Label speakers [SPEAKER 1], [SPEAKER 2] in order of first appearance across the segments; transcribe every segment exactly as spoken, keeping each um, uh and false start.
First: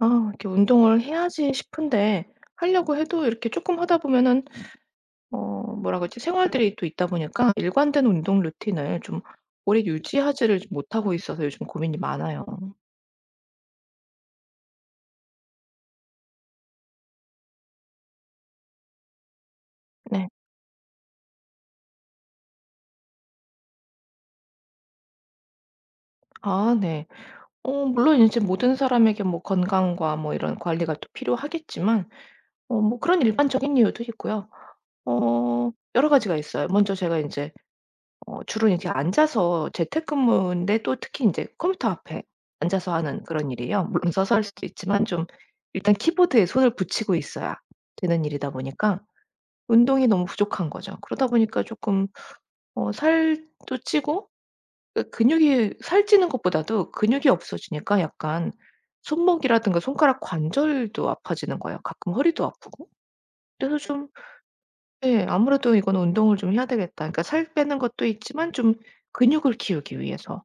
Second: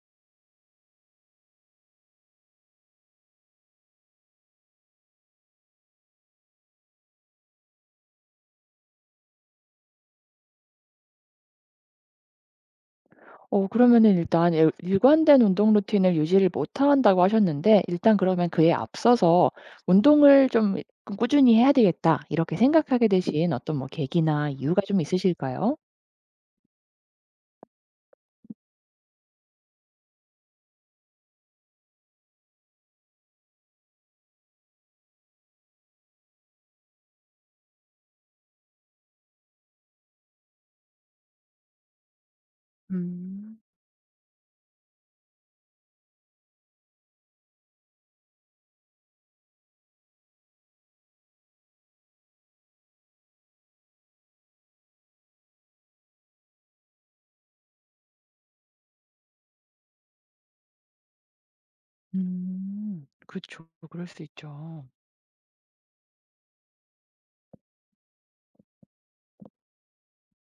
[SPEAKER 1] 아 이렇게 운동을 해야지 싶은데 하려고 해도 이렇게 조금 하다 보면은 어 뭐라 그러지? 생활들이 또 있다 보니까 일관된 운동 루틴을 좀 오래 유지하지를 못하고 있어서 요즘 고민이 많아요.
[SPEAKER 2] 어 그러면은 일단 일- 일관된 운동 루틴을 유지를 못한다고 하셨는데 일단 그러면 그에 앞서서
[SPEAKER 1] 네.
[SPEAKER 2] '운동을 좀 그 꾸준히 해야 되겠다.' 이렇게 생각하게 되신 어떤 뭐 계기나 이유가 좀 있으실까요?
[SPEAKER 1] 아 네. 어 물론 이제 모든 사람에게 뭐 건강과 뭐 이런 관리가 또 필요하겠지만 어 뭐 그런 일반적인 이유도 있고요. 어 여러 가지가 있어요. 먼저 제가 이제 어 주로 이렇게 앉아서 재택근무인데, 또 특히 이제 컴퓨터 앞에 앉아서 하는 그런
[SPEAKER 2] 음.
[SPEAKER 1] 일이에요. 물론 서서 할 수도 있지만 좀 일단 키보드에 손을 붙이고 있어야 되는 일이다 보니까 운동이 너무 부족한 거죠. 그러다 보니까 조금 어 살도 찌고, 그 근육이 살 찌는 것보다도 근육이 없어지니까 약간 손목이라든가 손가락 관절도 아파지는 거예요. 가끔 허리도 아프고.
[SPEAKER 2] 음. 그죠,
[SPEAKER 1] 그래서
[SPEAKER 2] 그럴
[SPEAKER 1] 좀,
[SPEAKER 2] 수 있죠.
[SPEAKER 1] 예, 아무래도 이건 운동을 좀 해야 되겠다.' 그러니까 살 빼는 것도 있지만 좀 근육을 키우기 위해서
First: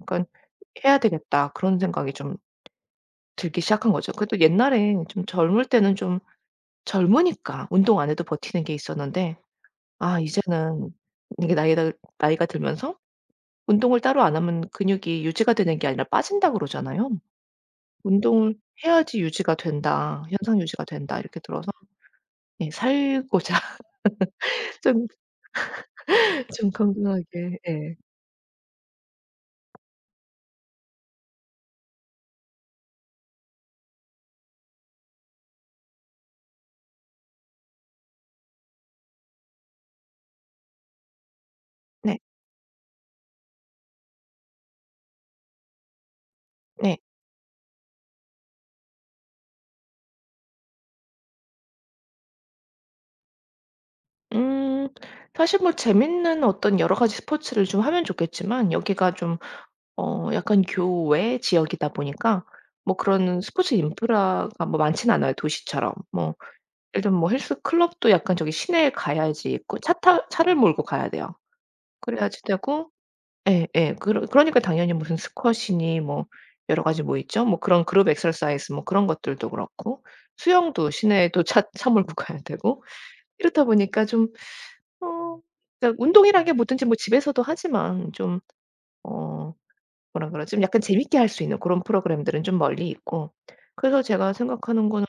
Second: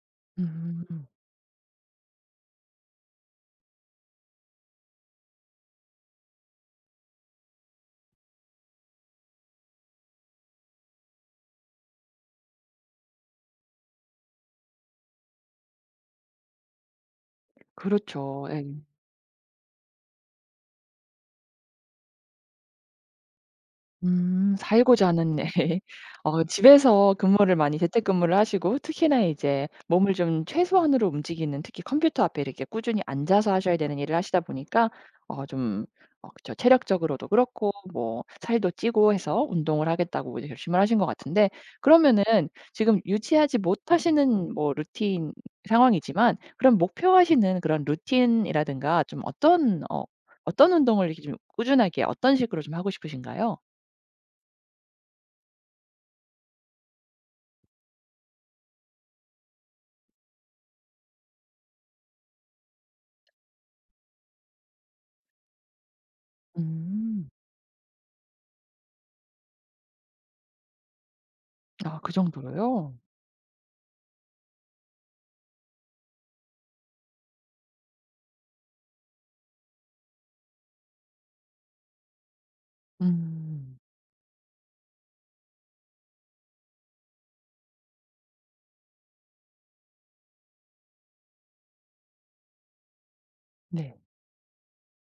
[SPEAKER 1] 약간 '해야
[SPEAKER 2] 음.
[SPEAKER 1] 되겠다.' 그런 생각이 좀 들기 시작한 거죠. 그래도 옛날에 좀 젊을 때는 좀 젊으니까 운동 안 해도 버티는 게 있었는데, 아 이제는 이게 나이가 나이가 들면서 운동을 따로 안 하면 근육이 유지가 되는 게 아니라 빠진다 그러잖아요.
[SPEAKER 2] 그렇죠.
[SPEAKER 1] "운동을
[SPEAKER 2] 예.
[SPEAKER 1] 해야지 유지가 된다. 현상 유지가 된다." 이렇게 들어서 예 살고자
[SPEAKER 2] 음.
[SPEAKER 1] 좀
[SPEAKER 2] 살고자 하는 네. 어
[SPEAKER 1] 좀
[SPEAKER 2] 집에서 근무를
[SPEAKER 1] 건강하게
[SPEAKER 2] 많이
[SPEAKER 1] 예.
[SPEAKER 2] 재택근무를 하시고 특히나 이제 몸을 좀 최소한으로 움직이는, 특히 컴퓨터 앞에 이렇게 꾸준히 앉아서 하셔야 되는 일을 하시다 보니까 어 좀 어 그쵸. 체력적으로도 그렇고 뭐 살도 찌고 해서 운동을 하겠다고 이제 결심을 하신 것 같은데,
[SPEAKER 1] 네.
[SPEAKER 2] 그러면은 지금 유지하지 못하시는 뭐 루틴 상황이지만 그럼
[SPEAKER 1] 네.
[SPEAKER 2] 목표하시는 그런 루틴이라든가 좀 어떤 어 어떤 운동을 이렇게 좀 꾸준하게 어떤 식으로 좀 하고 싶으신가요?
[SPEAKER 1] 음 사실 뭐 재밌는 어떤 여러 가지 스포츠를 좀 하면 좋겠지만 여기가 좀 어 약간 교외 지역이다 보니까 뭐 그런 스포츠 인프라가 뭐 많진 않아요, 도시처럼. 뭐 예를 들면
[SPEAKER 2] 음.
[SPEAKER 1] 뭐 헬스 클럽도 약간 저기 시내에 가야지 있고 차타 차를 몰고 가야 돼요.
[SPEAKER 2] 아 그
[SPEAKER 1] 그래야지 되고.
[SPEAKER 2] 정도로요?
[SPEAKER 1] 예예. 그러 그러니까 당연히 무슨 스쿼시니 뭐 여러 가지 뭐 있죠? 뭐 그런 그룹 엑서사이즈 뭐 그런 것들도 그렇고, 수영도 시내에도 차 차 몰고 가야 되고. 이렇다
[SPEAKER 2] 음.
[SPEAKER 1] 보니까 좀 어 그러니까 운동이란 게 뭐든지 뭐 집에서도 하지만 좀어 뭐라 그러지? 좀 약간 재밌게 할 수 있는 그런 프로그램들은 좀 멀리 있고.
[SPEAKER 2] 네.
[SPEAKER 1] 그래서 제가 생각하는 거는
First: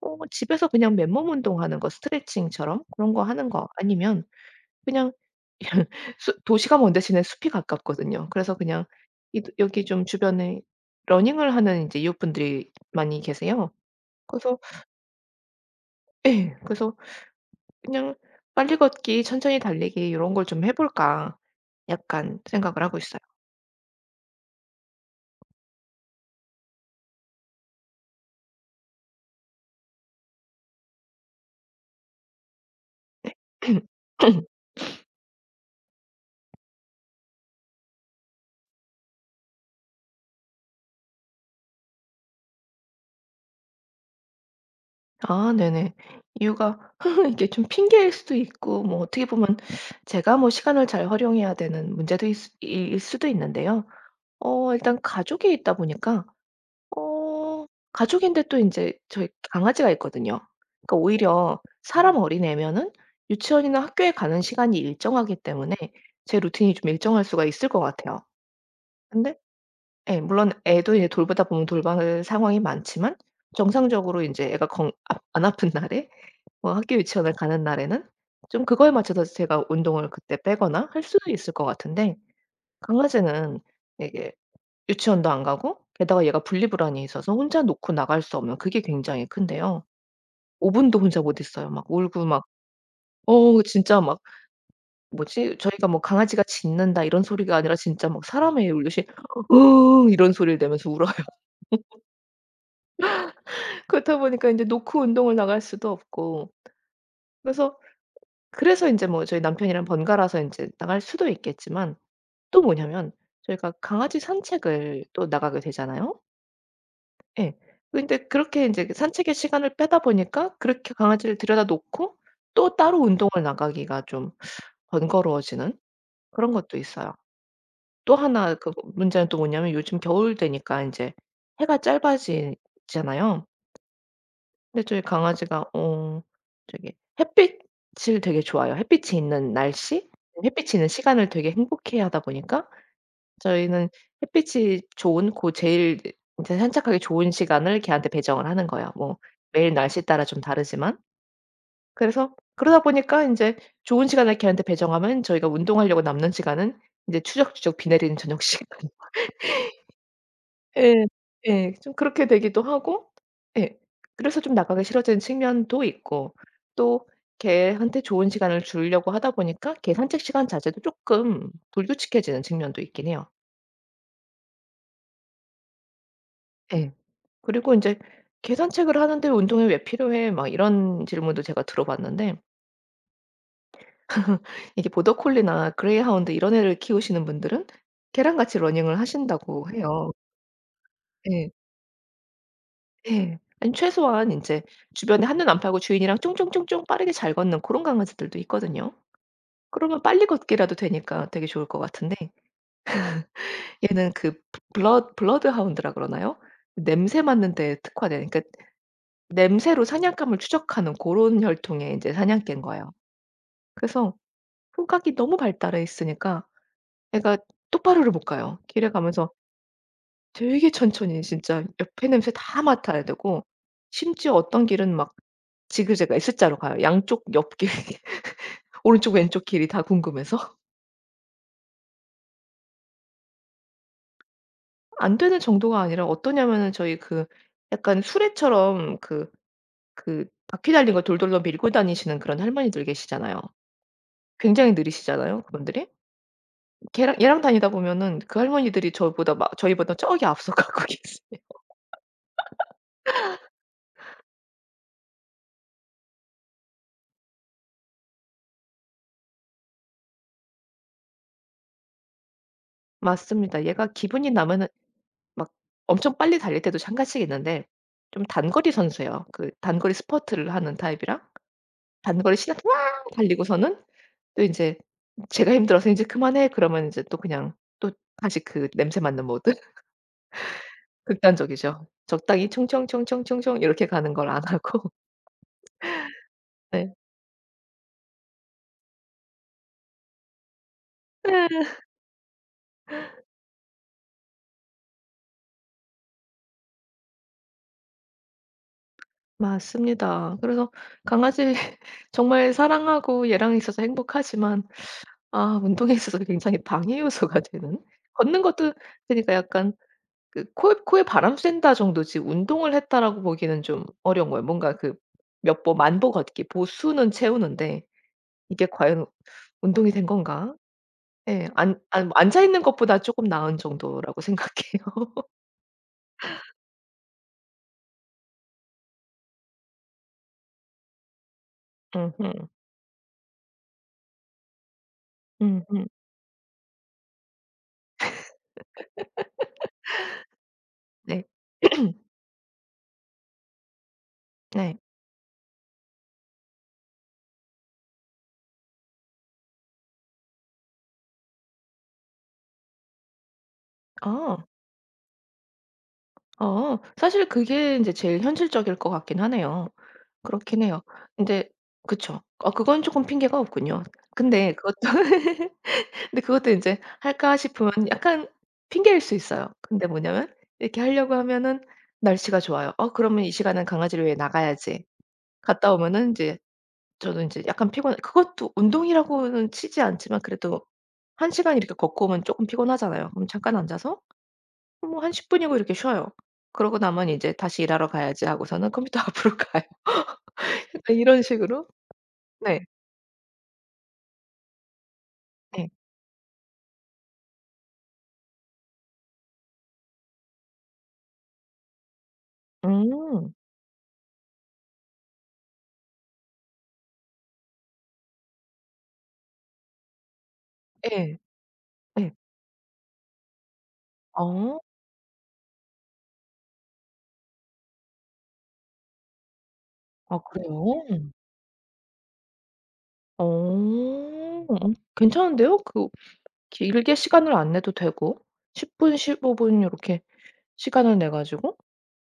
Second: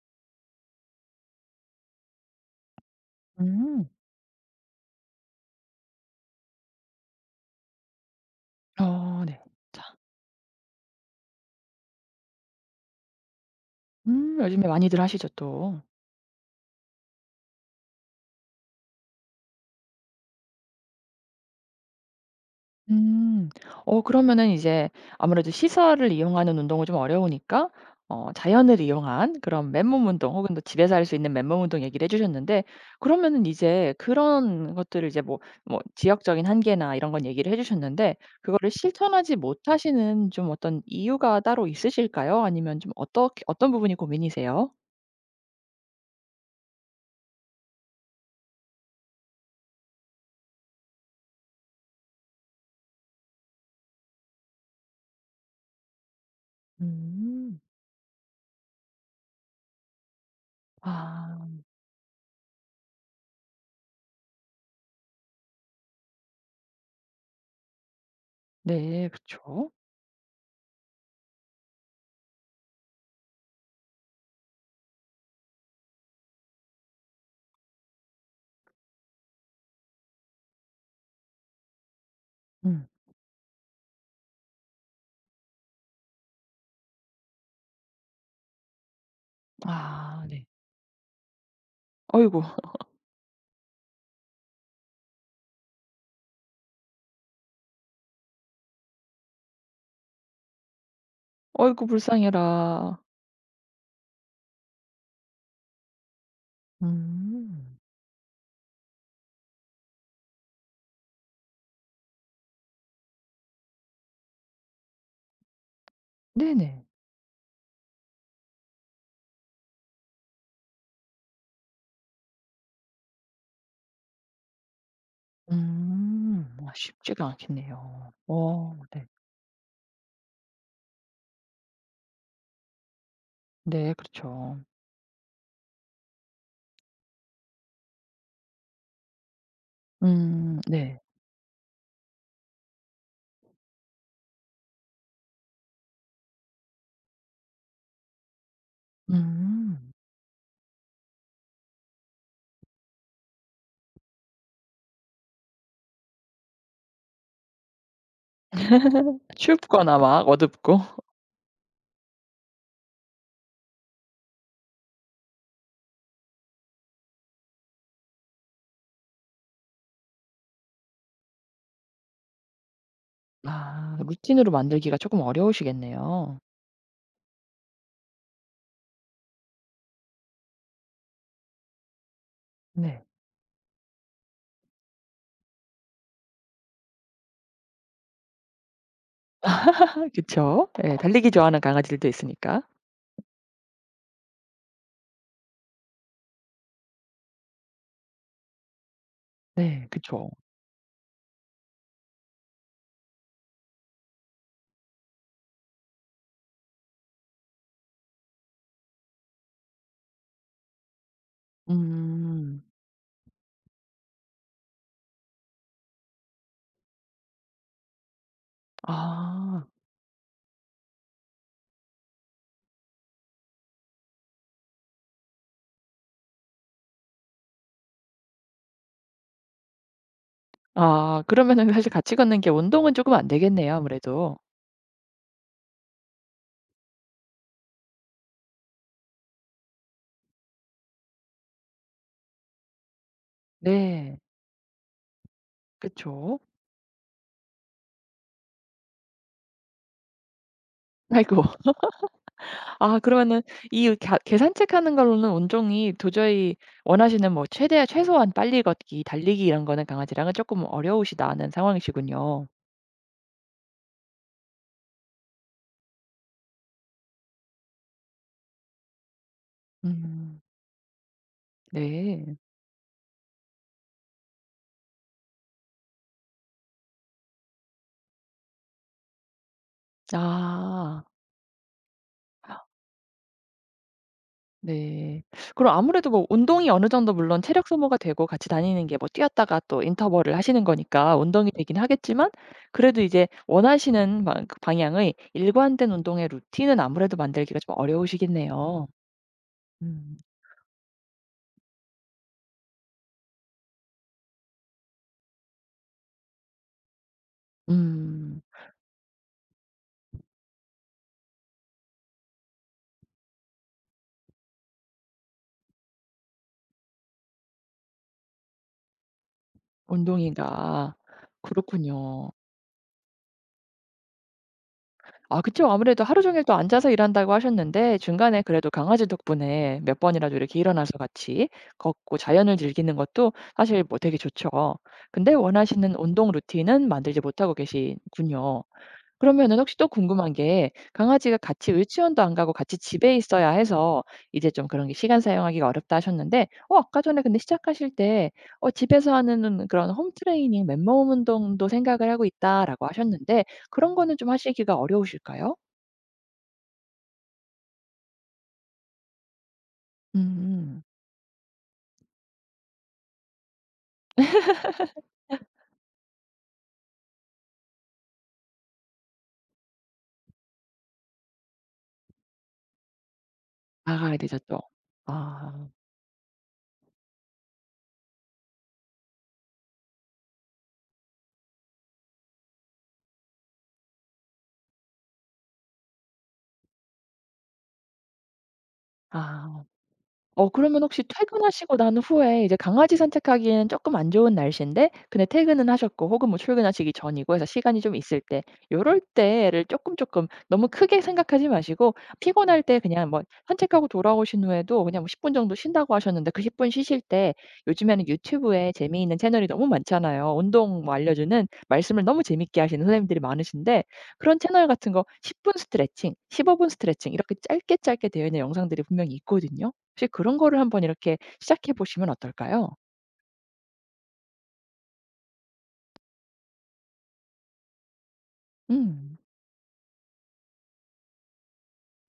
[SPEAKER 1] 어 집에서 그냥 맨몸 운동하는 거 스트레칭처럼 그런 거 하는 거
[SPEAKER 2] 음.
[SPEAKER 1] 아니면 그냥 수 도시가 먼 대신에 숲이 가깝거든요. 그래서 그냥
[SPEAKER 2] 어 네.
[SPEAKER 1] 이
[SPEAKER 2] 자
[SPEAKER 1] 여기 좀 주변에 러닝을 하는 인제 이웃분들이 많이 계세요.
[SPEAKER 2] 음
[SPEAKER 1] 그래서
[SPEAKER 2] 요즘에 많이들 하시죠 또.
[SPEAKER 1] 예. 그래서 그냥 '빨리 걷기, 천천히 달리기 요런 걸 좀 해 볼까.' 약간 생각을 하고 있어요.
[SPEAKER 2] 음. 어 그러면은 이제 아무래도 시설을 이용하는 운동은 좀 어려우니까 어 자연을 이용한 그런 맨몸 운동 혹은 또 집에서 할 수 있는 맨몸 운동 얘기를 해 주셨는데, 그러면은 이제 그런 것들을 이제 뭐 뭐 지역적인 한계나 이런 건 얘기를 해 주셨는데 그거를 실천하지 못하시는 좀 어떤 이유가 따로 있으실까요? 아니면 좀 어떻게 어떤 부분이 고민이세요?
[SPEAKER 1] 아 네네. 이유가 이게 좀 핑계일 수도 있고 뭐 어떻게 보면 제가 뭐 시간을 잘 활용해야 되는 문제도 있 일 수도 있는데요. 어 일단 가족이 있다 보니까
[SPEAKER 2] 음.
[SPEAKER 1] 어 가족인데 또 이제 저희 강아지가 있거든요. 그러니까 오히려
[SPEAKER 2] 아
[SPEAKER 1] 사람 어린애면은 유치원이나 학교에 가는 시간이 일정하기 때문에 제 루틴이 좀 일정할 수가 있을 것 같아요.
[SPEAKER 2] 네.
[SPEAKER 1] 근데
[SPEAKER 2] 그쵸.
[SPEAKER 1] 예 물론 애도 이제 돌보다 보면 돌봐야 할 상황이 많지만 정상적으로 이제 애가 건 아 안 아픈 날에, 뭐 학교 유치원을 가는 날에는 좀 그거에 맞춰서 제가 운동을 그때 빼거나 할 수도 있을 것 같은데,
[SPEAKER 2] 음.
[SPEAKER 1] 강아지는 이게 유치원도 안 가고 게다가 얘가 분리불안이 있어서 혼자 놓고 나갈 수 없는 그게 굉장히 큰데요.
[SPEAKER 2] 아 네.
[SPEAKER 1] 5 분도 혼자 못 있어요. 막 울고
[SPEAKER 2] "어이구,
[SPEAKER 1] 막 어 진짜 막 뭐지, 저희가 뭐 "강아지가 짖는다." 이런 소리가 아니라 진짜 막 사람의 울듯이 "으응." 이런 소리를 내면서 울어요.
[SPEAKER 2] 어이구 불쌍해라."
[SPEAKER 1] 그렇다 보니까 인제 놓고 운동을 나갈 수도 없고.
[SPEAKER 2] 음.
[SPEAKER 1] 그래서 그래서 인제 뭐 저희 남편이랑 번갈아서 인제 나갈 수도 있겠지만, 또 뭐냐면 저희가 강아지 산책을 또 나가게 되잖아요.
[SPEAKER 2] 네네.
[SPEAKER 1] 예. 근데 그렇게 인제 그 산책의 시간을 빼다 보니까, 그렇게 강아지를 들여다 놓고 또 따로 운동을 나가기가 좀 번거로워지는
[SPEAKER 2] 음.
[SPEAKER 1] 그런
[SPEAKER 2] 아
[SPEAKER 1] 것도 있어요.
[SPEAKER 2] 쉽지가 않겠네요.
[SPEAKER 1] 또 하나, 그
[SPEAKER 2] 어 네.
[SPEAKER 1] 문제는 또 뭐냐면 요즘 겨울 되니까 인제 해가 짧아지잖아요.
[SPEAKER 2] 네 그렇죠.
[SPEAKER 1] 근데 저희 강아지가 어 저기 햇빛을 되게 좋아해요. 햇빛이 있는 날씨,
[SPEAKER 2] 음
[SPEAKER 1] 햇빛이 있는
[SPEAKER 2] 네.
[SPEAKER 1] 시간을 되게 행복해하다 보니까 저희는 햇빛이 좋은 고 제일 이제 산책하기 좋은 시간을 걔한테 배정을 하는 거예요. 뭐 매일 날
[SPEAKER 2] 음.
[SPEAKER 1] 씨 따라 좀 다르지만. 그래서 그러다 보니까 인제 좋은 시간을 걔한테 배정하면 저희가 운동하려고 남는 시간은 인제 추적추적 비 내리는 저녁 시간.
[SPEAKER 2] 춥거나 막 어둡고.
[SPEAKER 1] 예. 예. 좀 그렇게 되기도 하고. 예. 그래서 좀 나가기 싫어지는 측면도 있고, 또 걔한테 좋은 시간을 주려고 하다 보니까 걔 산책 시간 자체도 쪼끔 불규칙해지는 측면도 있긴 해요.
[SPEAKER 2] 아 루틴으로 만들기가 조금 어려우시겠네요.
[SPEAKER 1] 예. 그리고 인제 "계산책을 하는데 운동이 왜 필요해?" 막 이런 질문도 제가 들어봤는데,
[SPEAKER 2] 네.
[SPEAKER 1] 이게 보더콜리나 그레이하운드 이런 애를 키우시는 분들은 걔랑같이 러닝을 하신다고
[SPEAKER 2] 아
[SPEAKER 1] 해요.
[SPEAKER 2] 그쵸. 예 달리기
[SPEAKER 1] 예.
[SPEAKER 2] 좋아하는 강아지들도 있으니까.
[SPEAKER 1] 예. 아니 최소한 인제 주변에 한눈 안 팔고 주인이랑 쫑쫑쫑쫑 빠르게 잘 걷는 고런 강아지들도 있거든요.
[SPEAKER 2] 네
[SPEAKER 1] 그러면 빨리
[SPEAKER 2] 그쵸.
[SPEAKER 1] 걷기라도 되니까 되게 좋을 것 같은데, 얘는 그 블러 블러드하운드라 그러나요? 냄새 맡는 데에 특화된, 그러니까 냄새로 사냥감을 추적하는 고런 혈통의 인제
[SPEAKER 2] 음.
[SPEAKER 1] 사냥개인 거예요. 그래서 후각이 너무 발달해 있으니까 애가 똑바로를 못 가요, 길에 가면서.
[SPEAKER 2] 아.
[SPEAKER 1] 되게 천천히, 진짜 옆에 냄새 다 맡아야 되고 심지어 어떤 길은 막 지그재그 S자로 가요. 양쪽 옆길 오른쪽 왼쪽 길이 다 궁금해서.
[SPEAKER 2] 아 그러면은 사실 같이 걷는 게 운동은 조금 안 되겠네요 아무래도.
[SPEAKER 1] 안 되는 정도가 아니라 어떠냐면은 저희 그 약간 수레처럼 그 그 바퀴 달린 거 돌돌돌 밀고 다니시는 그런 할머니들 계시잖아요.
[SPEAKER 2] 네.
[SPEAKER 1] 굉장히 느리시잖아요, 그분들이.
[SPEAKER 2] 그쵸.
[SPEAKER 1] 걔랑 얘랑 다니다 보면은 그 할머니들이 저보다 막 저희보다 저기 앞서 가고 계세요.
[SPEAKER 2] 아이고. 아 그러면은 이 갸 계산책하는 걸로는 운동이 도저히 원하시는 뭐 최대 최소한 빨리 걷기, 달리기 이런 거는 강아지랑은 조금 어려우시다는 상황이시군요.
[SPEAKER 1] 맞습니다. 얘가 기분이 나면은 막 엄청 빨리 달릴 때도 잠깐씩 있는데 좀 단거리 선수예요. 그 단거리
[SPEAKER 2] 음.
[SPEAKER 1] 스퍼트를 하는 타입이랑 단거리
[SPEAKER 2] 네.
[SPEAKER 1] 시나게 와 달리고서는 또 인제 제가 힘들어서 "인제 그만해." 그러면 인제 또 그냥 또 다시 그 냄새 맡는 모드?
[SPEAKER 2] 아.
[SPEAKER 1] 극단적이죠. 적당히 총총총총총총 이렇게 가는 걸 안 하고.
[SPEAKER 2] 네. 그럼 아무래도 뭐 운동이 어느
[SPEAKER 1] 네.
[SPEAKER 2] 정도 물론 체력 소모가 되고 같이 다니는 게 뭐 뛰었다가 또 인터벌을 하시는 거니까 운동이
[SPEAKER 1] 네.
[SPEAKER 2] 되긴 하겠지만, 그래도 이제 원하시는 방 그 방향의 일관된 운동의 루틴은 아무래도 만들기가 좀 어려우시겠네요. 음.
[SPEAKER 1] 맞습니다. 그래서 강아지 정말 사랑하고 얘랑 있어서 행복하지만, 아 운동에 있어서 굉장히 방해 요소가 되는?
[SPEAKER 2] 음.
[SPEAKER 1] 걷는 것도 그러니까 약간 그 '코에 코에 바람 쐰다.' 정도지 운동을 했다라고 보기는 좀 어려운 거예요. 뭔가 그 몇 보 만보 걷기 보수는 채우는데 이게 과연 운동이 된 건가?
[SPEAKER 2] 운동인가.
[SPEAKER 1] 예. 안안 뭐
[SPEAKER 2] 그렇군요.
[SPEAKER 1] 앉아 있는 것보다 쪼끔 나은 정도라고 생각해요.
[SPEAKER 2] 아 그쵸. 아무래도 하루 종일 또 앉아서 일한다고 하셨는데 중간에 그래도 강아지 덕분에 몇 번이라도 이렇게 일어나서 같이 걷고
[SPEAKER 1] 음음.
[SPEAKER 2] 자연을 즐기는 것도 사실 뭐 되게 좋죠. 근데
[SPEAKER 1] 음음.
[SPEAKER 2] 원하시는 운동 루틴은 만들지 못하고 계시군요. 그러면은 혹시 또 궁금한 게,
[SPEAKER 1] 네.
[SPEAKER 2] 강아지가 같이 유치원도 안 가고 같이 집에 있어야 해서 이제 좀
[SPEAKER 1] 네.
[SPEAKER 2] 그런 게 시간 사용하기가 어렵다 하셨는데 어 아까 전에 근데 시작하실 때 어 집에서 하는 그런 홈 트레이닝 맨몸 운동도 생각을 하고 있다라고 하셨는데, 그런 거는 좀
[SPEAKER 1] 아.
[SPEAKER 2] 하시기가 어려우실까요?
[SPEAKER 1] 어. 사실 그게 인제 제일 현실적일 것 같긴 하네요. 그렇긴 해요.
[SPEAKER 2] 음.
[SPEAKER 1] 근데 그쵸. 어 그건 쪼끔 핑계가 없군요. 근데 그것도 근데 그것도 인제 할까 싶으면 약간 핑계일 수 있어요. 근데 뭐냐면 이렇게 하려고 하면은 날씨가 좋아요. '어 그러면 이 시간은 강아지를 위해
[SPEAKER 2] 나가야 되죠 또.
[SPEAKER 1] 나가야지.'
[SPEAKER 2] 아.
[SPEAKER 1] 갔다 오면은 인제 저도 인제 약간 피곤해, 그것도 운동이라고는 치지 않지만 그래도 한 시간 이렇게 걷고 오면 쪼끔 피곤하잖아요. 그럼 잠깐 앉아서 뭐 한 10 분이고 이렇게 쉬어요. 그러고 나면 이제 '다시 일하러 가야지.' 하고서는 컴퓨터 앞으로
[SPEAKER 2] 아.
[SPEAKER 1] 가요.
[SPEAKER 2] 어 그러면
[SPEAKER 1] 약간
[SPEAKER 2] 혹시
[SPEAKER 1] 이런 식으로.
[SPEAKER 2] 퇴근하시고 난 후에 이제
[SPEAKER 1] 네.
[SPEAKER 2] 강아지 산책하기에는 쪼끔 안 좋은 날씨인데 근데 퇴근은
[SPEAKER 1] 예.
[SPEAKER 2] 하셨고 혹은 뭐 출근하시기 전이고 해서 시간이 좀 있을 때 요럴 때를 쪼끔, 쪼끔 너무 크게 생각하지 마시고, 피곤할 때 그냥 뭐
[SPEAKER 1] 음.
[SPEAKER 2] 산책하고 돌아오신 후에도 그냥 뭐 십 분 정도 쉰다고 하셨는데 그 십 분 쉬실 때 요즘에는 유튜브에 재미있는 채널이 너무 많잖아요. 운동 뭐
[SPEAKER 1] 예.
[SPEAKER 2] 알려주는 말씀을
[SPEAKER 1] 예.
[SPEAKER 2] 너무 재미있게 하시는 선생님들이 많으신데 그런
[SPEAKER 1] 아.
[SPEAKER 2] 채널 같은 거 십 분 스트레칭, 십오 분 스트레칭 이렇게 짧게 짧게 되어 있는 영상들이 분명히 있거든요. 혹시
[SPEAKER 1] 아
[SPEAKER 2] 그런 거를
[SPEAKER 1] 그래요?
[SPEAKER 2] 한번 이렇게 시작해 보시면 어떨까요?
[SPEAKER 1] 어. 어 괜찮은데요? 그 길게 시간을 안 내도 되고 10 분,
[SPEAKER 2] 음.
[SPEAKER 1] 15 분 요렇게 시간을 내 가지고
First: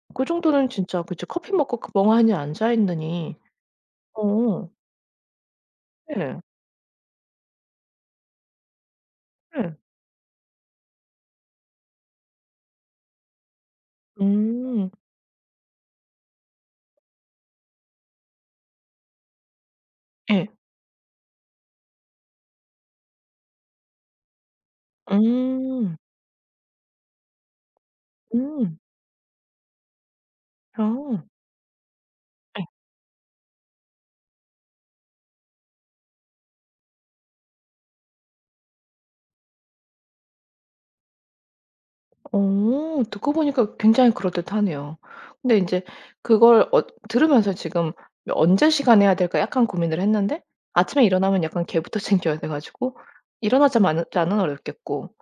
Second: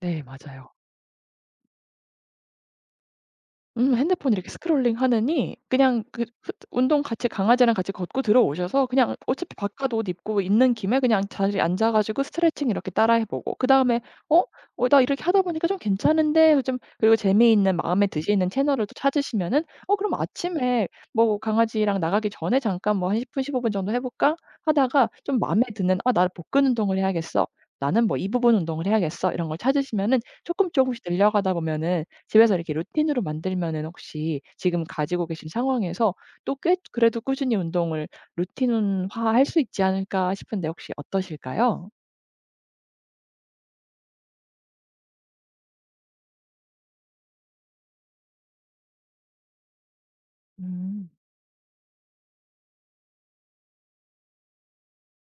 [SPEAKER 2] 네
[SPEAKER 1] 그 정도는
[SPEAKER 2] 맞아요.
[SPEAKER 1] 진짜 그쵸. 커피 먹고 그 멍하니 앉아 있느니
[SPEAKER 2] 음 핸드폰 이렇게
[SPEAKER 1] 어
[SPEAKER 2] 스크롤링하느니 그냥 그
[SPEAKER 1] 예.
[SPEAKER 2] 그 운동 같이 강아지랑 같이 걷고 들어오셔서 그냥 어차피
[SPEAKER 1] 예.
[SPEAKER 2] 바깥 옷 입고 있는 김에 그냥 자리에 앉아 가지고 스트레칭 이렇게 따라해 보고 그다음에 '어? 어
[SPEAKER 1] 음.
[SPEAKER 2] 나 이렇게 하다 보니까 좀 괜찮은데.' 좀 그리고 재미있는 마음에 드시는 채널을 또 찾으시면은 '어 그럼
[SPEAKER 1] 예.
[SPEAKER 2] 아침에 뭐 강아지랑 나가기 전에 잠깐 뭐 한 십 분 십오 분 정도 해 볼까?' 하다가 좀 마음에
[SPEAKER 1] 음.
[SPEAKER 2] 드는 '아 나 복근 운동을 해야겠어. 나는 뭐 이 부분
[SPEAKER 1] 음.
[SPEAKER 2] 운동을 해야겠어.' 이런 걸 찾으시면은 조금
[SPEAKER 1] 아.
[SPEAKER 2] 조금씩
[SPEAKER 1] 예.
[SPEAKER 2] 늘려가다 보면은 집에서 이렇게 루틴으로 만들면은, 혹시 지금 가지고 계신 상황에서 또 꽤 그래도 꾸준히 운동을 루틴화할 수 있지 않을까 싶은데, 혹시 어떠실까요?
[SPEAKER 1] 어 듣고 보니까 굉장히 그럴듯하네요. 근데 인제 그걸 어 들으면서 지금 '언제 시간해야 될까?' 약간 고민을 했는데, 아침에
[SPEAKER 2] 음.
[SPEAKER 1] 일어나면 약간 걔부터 챙겨야 돼 가지고 일어나자마자는 어렵겠고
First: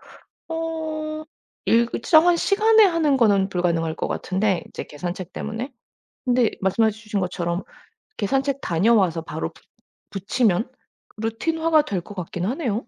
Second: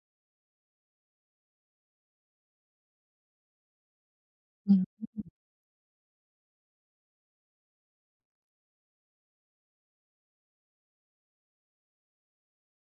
[SPEAKER 1] 어 일정한 시간에 하는 거는 불가능할 것 같은데, 이제 계산책 때문에. 근데 말씀해 주신 것처럼 계산책 다녀와서 바로 붙 붙이면 루틴화가 될 것 같긴 하네요.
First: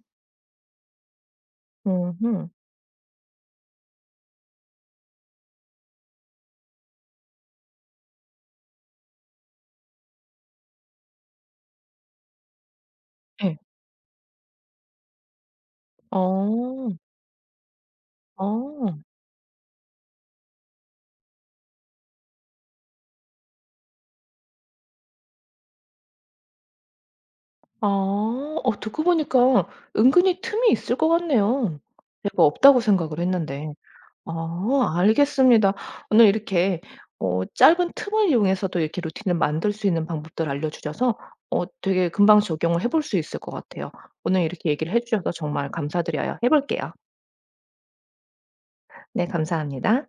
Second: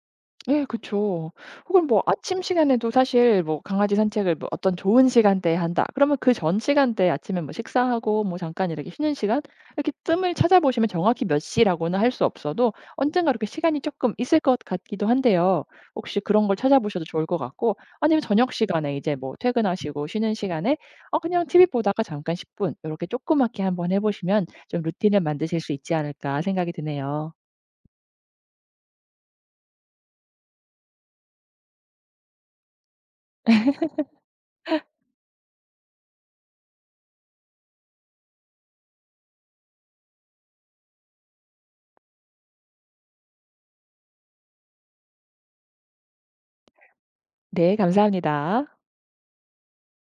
[SPEAKER 2] 예 그쵸. 혹은 뭐 아침
[SPEAKER 1] 음음.
[SPEAKER 2] 시간에도 사실 뭐 강아지 산책을 뭐 어떤 좋은 시간대에 한다. 그러면 그 전 시간대에 아침에 뭐 식사하고 뭐 잠깐 이렇게 쉬는 시간 이렇게 뜸을 찾아보시면 정확히 몇 시라고는 할 수 없어도 언젠가 이렇게
[SPEAKER 1] 예.
[SPEAKER 2] 시간이 조금 있을 것 같기도 한데요. 혹시 그런 걸
[SPEAKER 1] 어.
[SPEAKER 2] 찾아보셔도 좋을 것 같고, 아니면 저녁
[SPEAKER 1] 어.
[SPEAKER 2] 시간에 이제 뭐 퇴근하시고 쉬는 시간에 어 그냥 티 v 보다가 잠깐 십 분 이렇게 조그맣게 한번 해 보시면 좀 루틴을 만드실 수 있지 않을까 생각이 드네요.
[SPEAKER 1] 아. 어 듣고 보니까 은근히 틈이 있을 것 같네요. 제가 없다고 생각을 했는데. 아 알겠습니다. 오늘 이렇게 어 짧은 틈을 이용해서도 이렇게 루틴을 만들 수 있는 방법들 알려 주셔서 어 되게 금방 적용을 해볼 수 있을 것 같아요. 오늘 이렇게 얘기를 해 주셔서 정말 감사드려요. 해 볼게요.
[SPEAKER 2] 네 감사합니다.
[SPEAKER 1] 네 감사합니다.